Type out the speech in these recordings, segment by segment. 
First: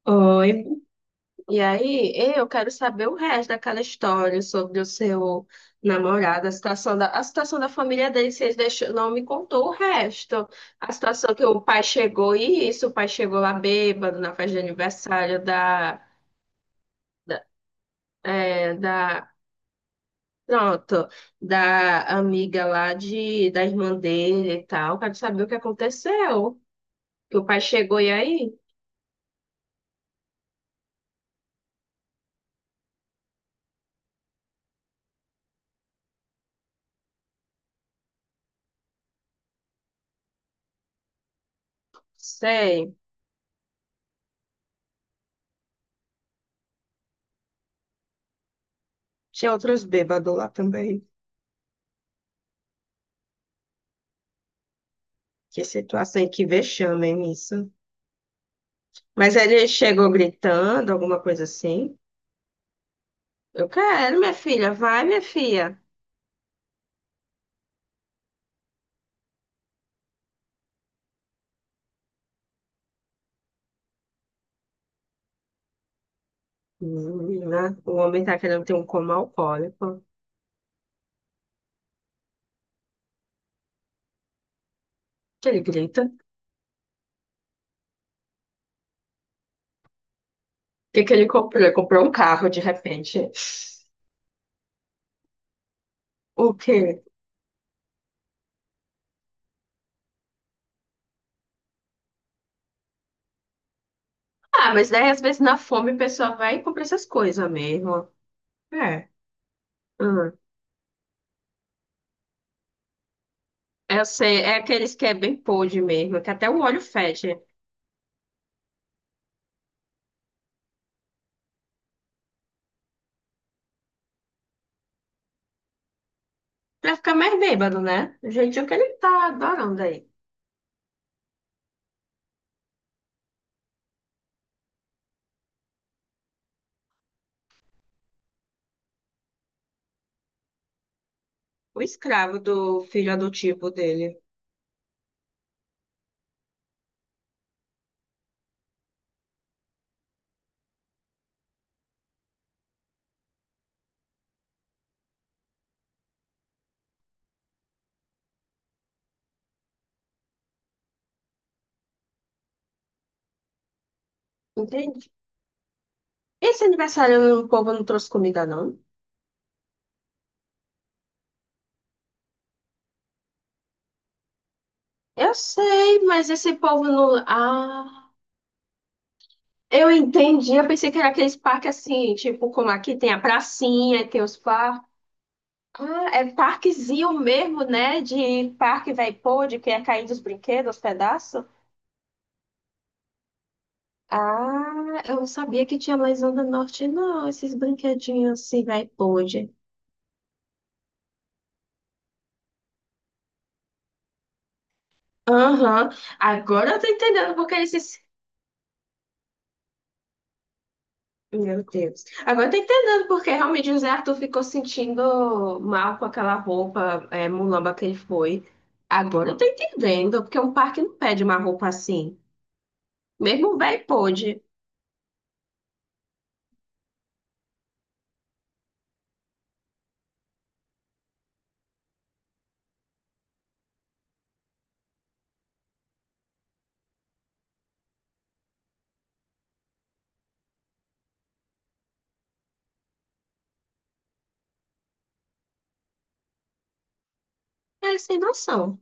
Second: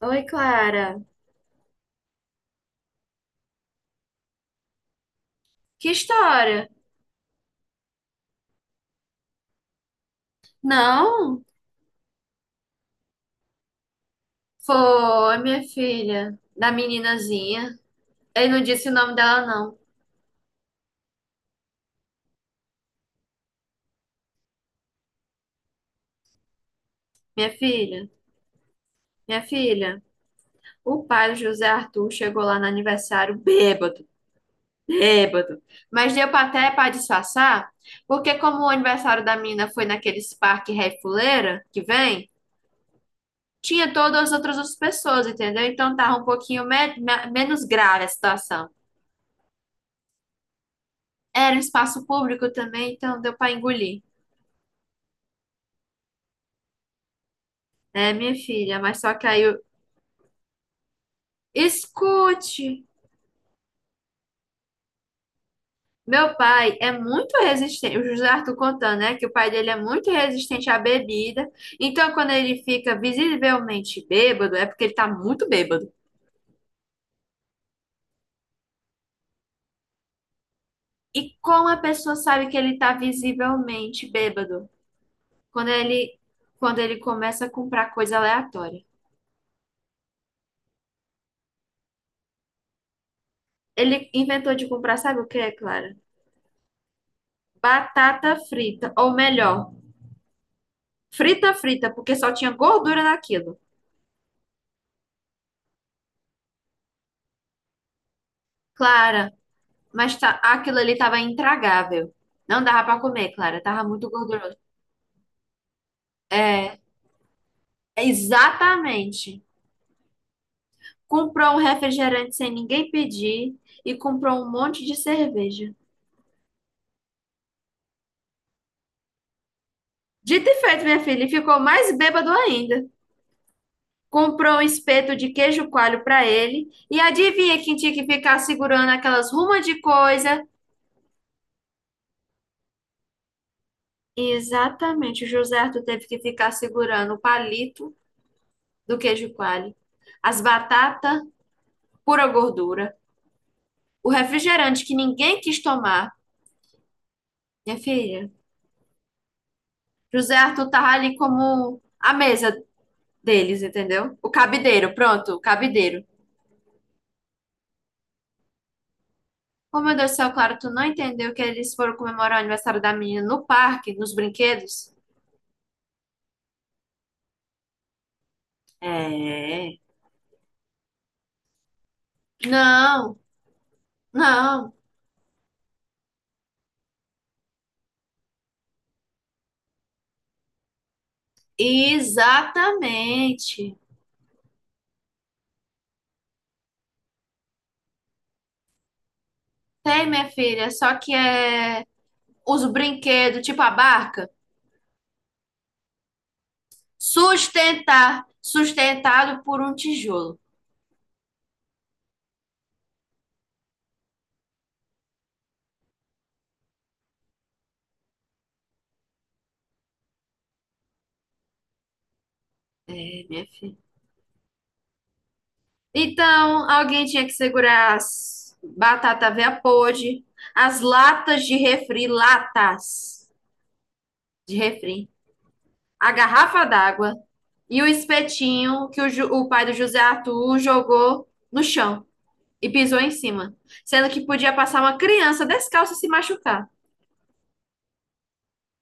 Oi, Oi. Clara. E aí, eu quero saber o resto daquela história sobre o seu Que namorado, história? A situação da família dele, vocês deixou, não me contou o resto. A situação Não, que o pai chegou e isso, o pai chegou lá bêbado na festa de foi aniversário minha filha, da da, meninazinha. Ele não é, disse o nome da, dela, não. pronto, da amiga lá de, da irmã dele e tal. Quero saber o que aconteceu. Que o Minha pai chegou filha, e aí? minha filha. O pai do José Arthur chegou lá no aniversário bêbado, bêbado. Mas deu pra até para disfarçar, porque como o aniversário da menina foi naqueles parque Ré Fuleira que vem, Sei. tinha todas as outras pessoas, entendeu? Então tava um pouquinho menos grave a situação. Tinha outros bêbados lá também. Era um espaço público também, então deu pra engolir. Que situação e que vexame, hein, isso? É, minha filha, mas só que Mas aí eu... ele chegou gritando, alguma coisa assim. Escute! Eu quero, minha filha, vai, minha filha. Meu pai é muito resistente, o José Arthur contando, né, que o pai dele é muito resistente à bebida. Então, quando ele fica visivelmente bêbado, é porque ele tá muito bêbado. Menina, o homem tá querendo ter um coma alcoólico. E como a pessoa sabe que ele tá visivelmente bêbado? Que ele Quando grita. ele, O quando ele começa a comprar coisa aleatória. que que ele comprou? Ele comprou um carro de repente. Ele inventou de comprar, sabe o que é, Clara? O quê? Batata frita, ou melhor, frita frita, porque só tinha gordura naquilo. Ah, mas daí às vezes na fome a pessoa vai e compra essas coisas mesmo. É. Clara, mas tá, Hum. aquilo ali tava intragável. Não dava pra comer, Clara. Tava Eu muito sei, gorduroso. é aqueles que é bem podre mesmo, que até o É, olho fecha. é exatamente. Comprou um refrigerante sem ninguém pedir e comprou um monte de cerveja. Pra ficar mais bêbado, né? O jeitinho que ele tá adorando aí. Dito e feito, minha filha, e ficou mais bêbado ainda. Comprou um espeto de queijo coalho pra ele e adivinha quem tinha que ficar segurando aquelas rumas de coisa? O escravo do filho adotivo dele. Exatamente, o José Arthur teve que ficar segurando o palito do queijo coalho, as batatas, pura gordura. O refrigerante que ninguém quis tomar, minha filha. José Arthur tava ali como a mesa deles, entendeu? O cabideiro, Entendi. pronto, o cabideiro. Esse aniversário o povo não trouxe comida, não? Oh, meu Deus do céu, claro, tu não entendeu que eles foram comemorar o aniversário da menina no parque, nos brinquedos? Eu sei, mas esse povo não. Ah, É. eu entendi. Eu pensei que era aqueles parques assim, tipo, como aqui tem Não, a pracinha, tem os não. parques. Ah, é parquezinho mesmo, né? De parque vai pôr, que é cair dos brinquedos, os pedaços. Exatamente. Ah, eu não sabia que tinha mais onda norte, não. Esses brinquedinhos assim, vai pôr. Tem, minha filha, só que é os brinquedos, tipo a barca, Aham. Agora eu tô entendendo porque eles se sustentado por um tijolo. Meu Deus. Agora eu tô entendendo porque realmente o Zé Arthur ficou sentindo mal com aquela roupa é, mulamba que ele foi. Agora eu tô entendendo, porque um parque não pede uma roupa assim. É, minha Mesmo o filha. velho pôde. Então, alguém tinha que segurar as batata veia podre, as latas de refri, a garrafa d'água e o espetinho que o pai do José Arthur jogou no chão e pisou em cima, sendo que podia passar uma criança descalça e se machucar. É sem noção.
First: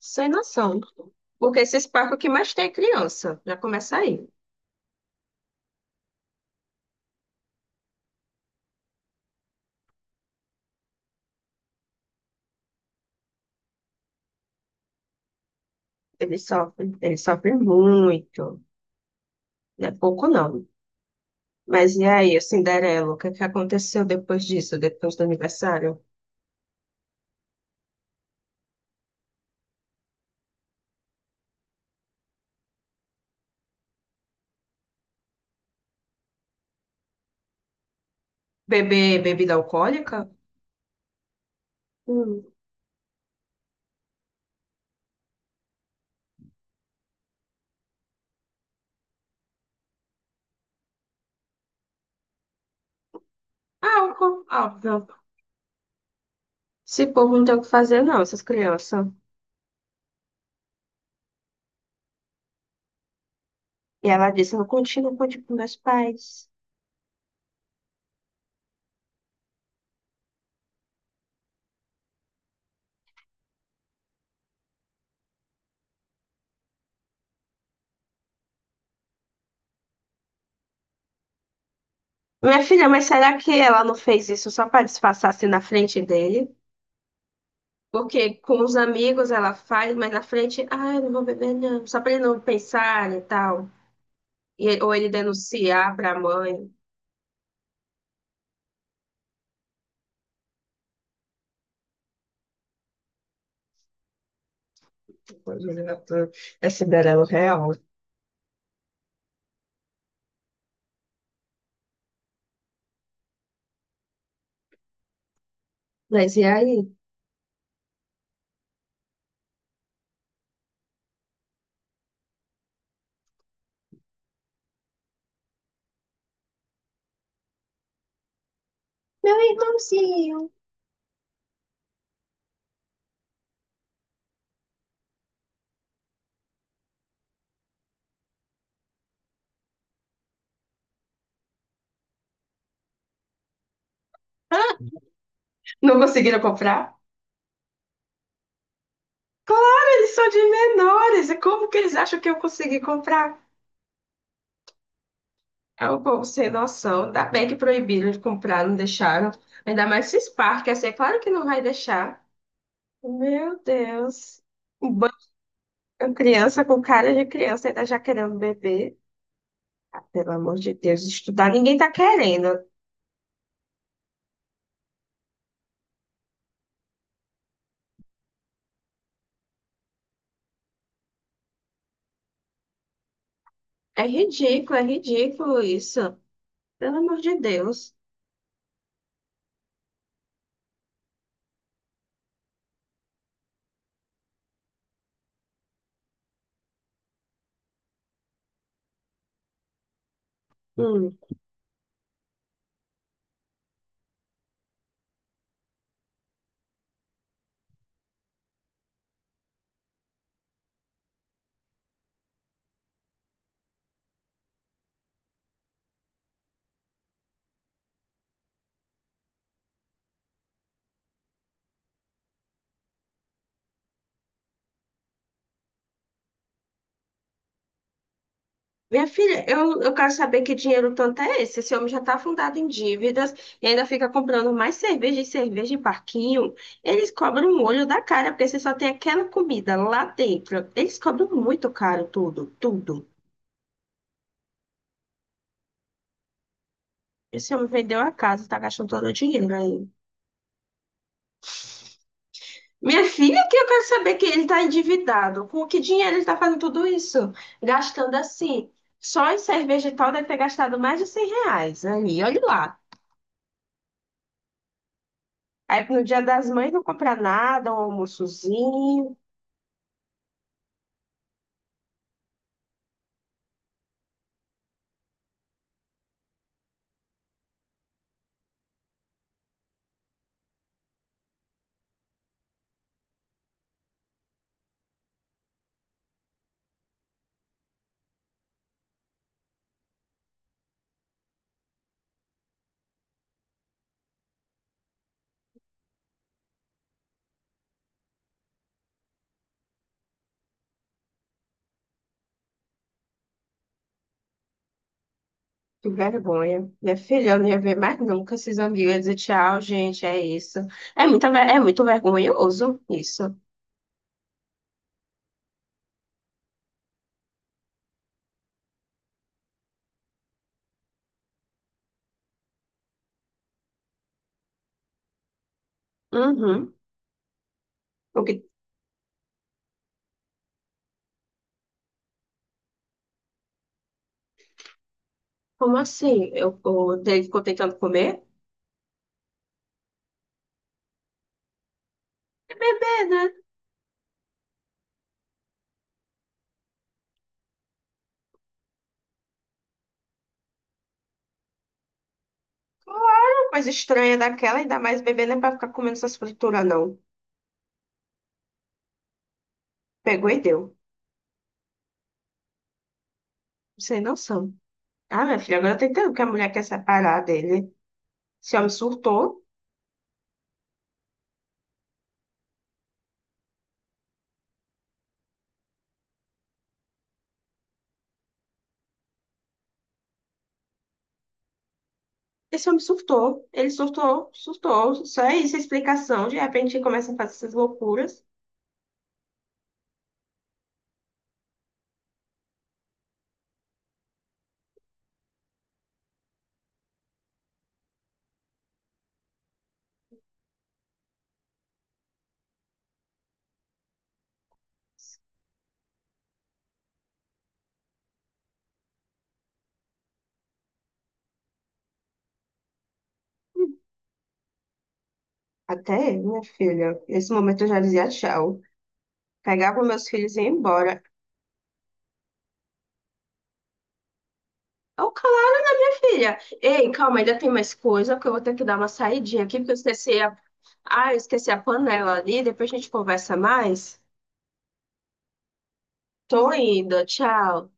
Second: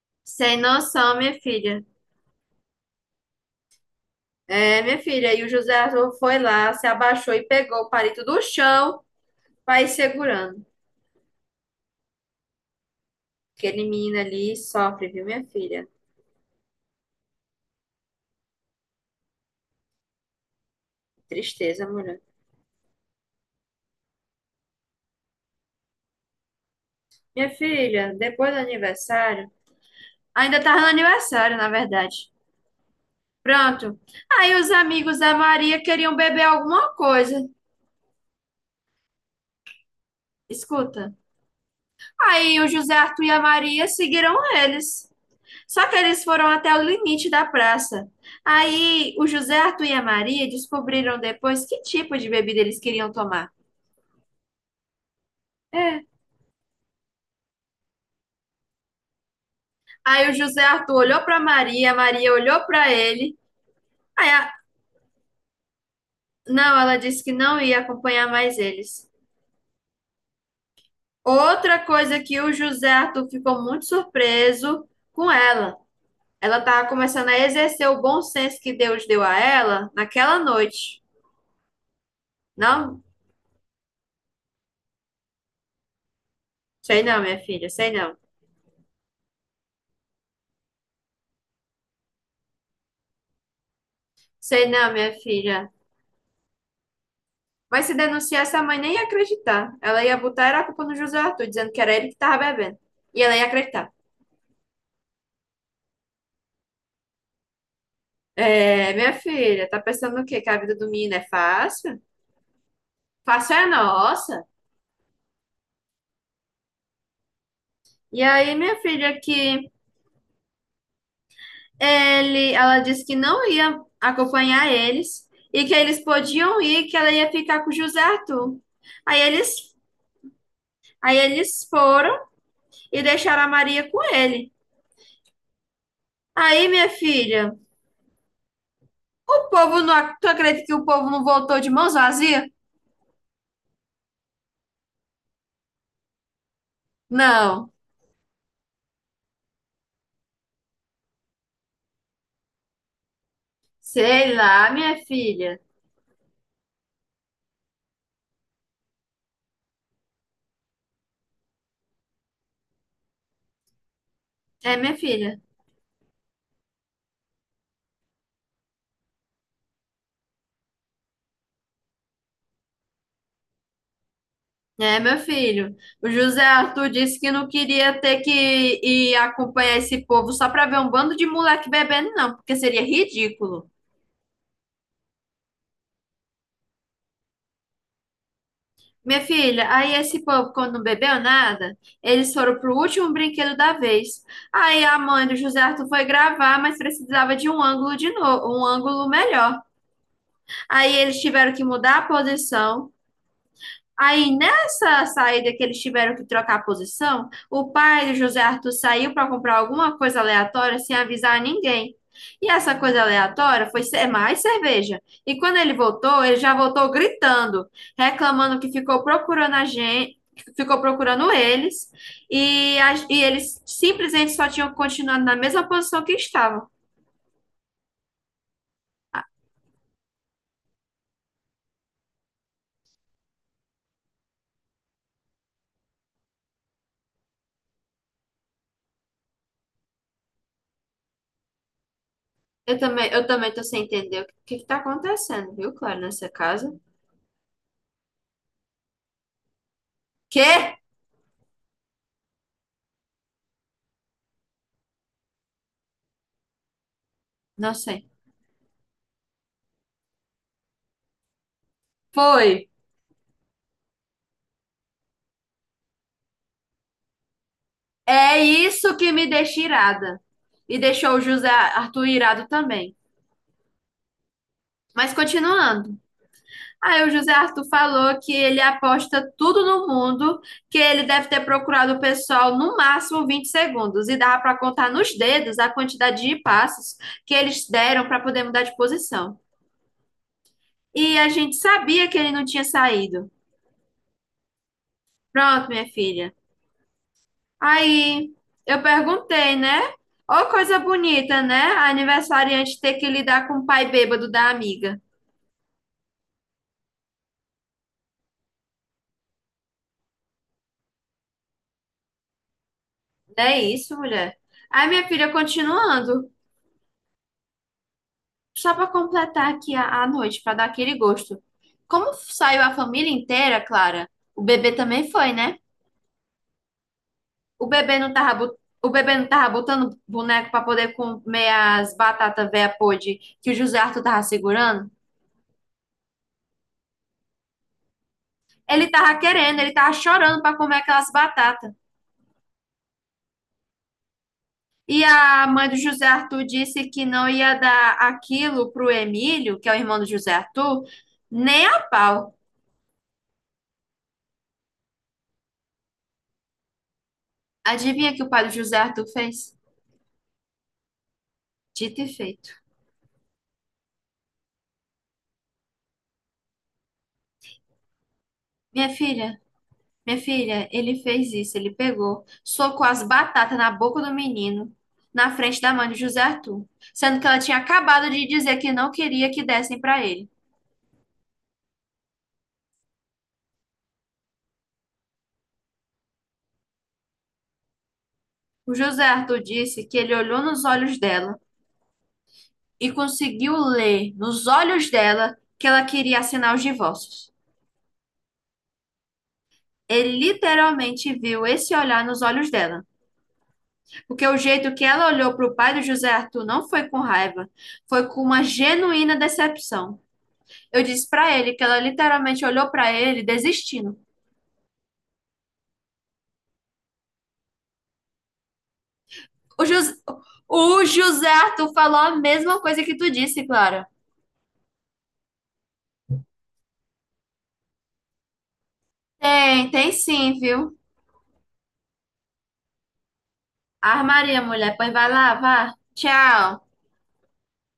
Sem Sem noção. noção, minha Porque filha. esses parques o que mais tem é criança. Já começa aí. É, minha filha. E o José Arthur foi lá, se abaixou e pegou o palito do chão para ir segurando. Aquele menino ali sofre, viu, minha filha? Ele sofre muito. Não é pouco, não. Tristeza, Mas e mulher. aí, o Cinderela, o que é que aconteceu depois disso, depois do aniversário? Minha filha, depois do aniversário. Ainda tava no aniversário, na verdade. Pronto. Aí os amigos da Maria queriam beber alguma coisa. Beber bebida alcoólica? Escuta. Hum. Aí o José Arthur e a Maria seguiram eles. Só que eles foram até o limite da praça. Aí o José Arthur e a Maria descobriram depois que tipo de bebida eles queriam tomar. Álcool, óbvio. É. Esse povo não tem o que fazer, não, essas crianças. Aí o José Arthur olhou para Maria, a Maria olhou para ele. E Aí ela a- disse, eu continuo com tipo, meus pais. Não, ela disse que não ia acompanhar mais eles. Outra coisa que o José Arthur ficou muito surpreso com ela. Ela estava começando a exercer o bom senso que Deus deu a ela naquela noite. Minha filha, Não, mas será que ela não fez isso só para disfarçar assim na frente dele? sei não, minha filha, sei não. Porque com os amigos ela faz, mas na frente, ah, eu não vou beber, não. Só para ele não pensar e tal. Sei não, Ou ele minha filha. denunciar para a mãe. Mas se denunciar, essa mãe nem ia acreditar. Ela ia botar era a culpa no José Arthur, dizendo que era ele que estava bebendo. E ela ia acreditar. É Cinderela real. É, minha filha, tá pensando o quê? Que a vida do menino é fácil? Fácil é a nossa. Mas e aí? E aí, minha filha, que ela disse que não ia acompanhar eles e que eles podiam ir, que ela ia ficar com o José Arthur. Aí Meu eles, irmãozinho. aí eles foram e deixaram a Maria com ele. Aí, minha filha, o povo não, tu acredita que o povo não voltou de mãos vazias? Não conseguiram comprar? Não. Claro, eles são de menores. E como que eles acham que eu consegui comprar? Sei lá, minha filha. É um povo sem noção. Ainda bem que proibiram de comprar, não deixaram. Ainda mais se Spark, assim, é claro que não vai deixar. Meu Deus. É, Um minha banco filha. de Criança com cara de criança ainda já querendo beber. Ah, pelo amor de Deus, estudar ninguém tá querendo. É, meu filho. O José Arthur disse que não queria ter que ir acompanhar esse povo só para ver um bando de moleque bebendo, não, porque seria ridículo. É ridículo isso. Pelo amor de Deus. Minha filha, aí esse povo, quando não bebeu nada, eles foram pro último brinquedo da vez. Aí a mãe do José Arthur foi gravar, mas precisava de um ângulo de novo, um ângulo melhor. Aí Hum. eles tiveram que mudar a posição. Aí, nessa saída que eles tiveram que trocar a posição, o pai do José Arthur saiu para comprar alguma coisa aleatória sem avisar ninguém. E essa coisa aleatória foi ser mais cerveja. E quando ele voltou, ele já voltou gritando, reclamando que ficou procurando a gente, ficou procurando eles, e eles simplesmente só tinham continuado na mesma posição que estavam. Minha filha, eu quero saber que dinheiro tanto é esse. Esse homem já está afundado em dívidas e ainda fica comprando mais cerveja e cerveja em parquinho. Eles cobram um olho da cara, porque você só tem aquela comida lá dentro. Eles cobram muito caro tudo, tudo. Eu também tô sem entender o que que tá acontecendo, viu, Clara? Nessa casa. Esse homem vendeu a casa, está gastando todo o dinheiro aí. Quê? Minha filha, que eu quero saber que ele está endividado. Com que dinheiro ele está fazendo tudo isso? Não sei. Gastando assim. Só em cerveja e tal deve ter gastado mais de 100 reais. Aí, olha Foi. lá. Aí no Dia das Mães não comprar nada, um É isso que almoçozinho, me deixa irada. E deixou o José Arthur irado também. Mas continuando. Aí o José Arthur falou que ele aposta tudo no mundo, que ele deve ter procurado o pessoal no máximo 20 segundos e dava para contar nos dedos a quantidade de passos que eles deram para poder mudar de posição. E a gente sabia que ele não tinha saído. Pronto, minha filha. Aí eu perguntei, né? Ô, coisa bonita, né? A aniversariante ter que lidar com o pai bêbado da amiga. que vergonha. Minha filha, eu não ia ver mais nunca esses amigos. Eu ia dizer tchau, gente, é isso. É muito vergonhoso isso. É isso, mulher. Aí minha filha, continuando, só para completar aqui a noite, para dar aquele gosto. Como saiu a família inteira, Clara, o bebê também foi, né? Uhum. O bebê não O tava, que- o bebê não tava botando boneco para poder comer as batatas véia podre que o José Arthur tava segurando? Como assim? Eu, o dele ficou tentando comer? Ele tava chorando para comer aquelas batatas. É bebê, né? E a mãe do José Arthur disse que não ia dar aquilo pro Emílio, que é o irmão do José Arthur, nem a pau. Claro, coisa estranha daquela, ainda mais bebê não é pra ficar comendo essas frituras, não. Adivinha que o pai do José Arthur fez? Pegou e deu. Dito e feito. Sem noção. Ah, minha filha, agora eu tô entendendo que a mulher quer separar dele. Esse homem Minha filha, surtou. minha filha, ele fez isso, ele pegou, socou as batatas na boca do menino, na frente da mãe do José Arthur, sendo que ela tinha acabado de dizer que não queria que dessem para ele. Esse homem surtou. Ele surtou, surtou. Só é isso a explicação. De repente, ele começa a fazer essas loucuras. O José Arthur disse que ele olhou nos olhos dela e conseguiu ler nos olhos dela que ela queria assinar os divórcios. Ele literalmente viu esse olhar nos olhos dela, porque o jeito que ela olhou para o pai do José Arthur não foi com raiva, foi com uma genuína decepção. Eu disse para ele que ela literalmente olhou para ele desistindo. Até eu, minha filha, nesse momento eu já dizia tchau. O, Pegava Jus... meus filhos e ia o embora. José Arthur falou a mesma coisa que tu disse, Clara. Ô, Clara, filha. Ei, calma, ainda tem mais coisa, porque eu vou ter que dar uma saidinha aqui, Tem, porque eu tem esqueci a... sim, viu? Ah, eu esqueci a panela ali. Depois a gente conversa mais. Armaria, mulher, pois vai lá, vá. Tô Tchau. indo, tchau.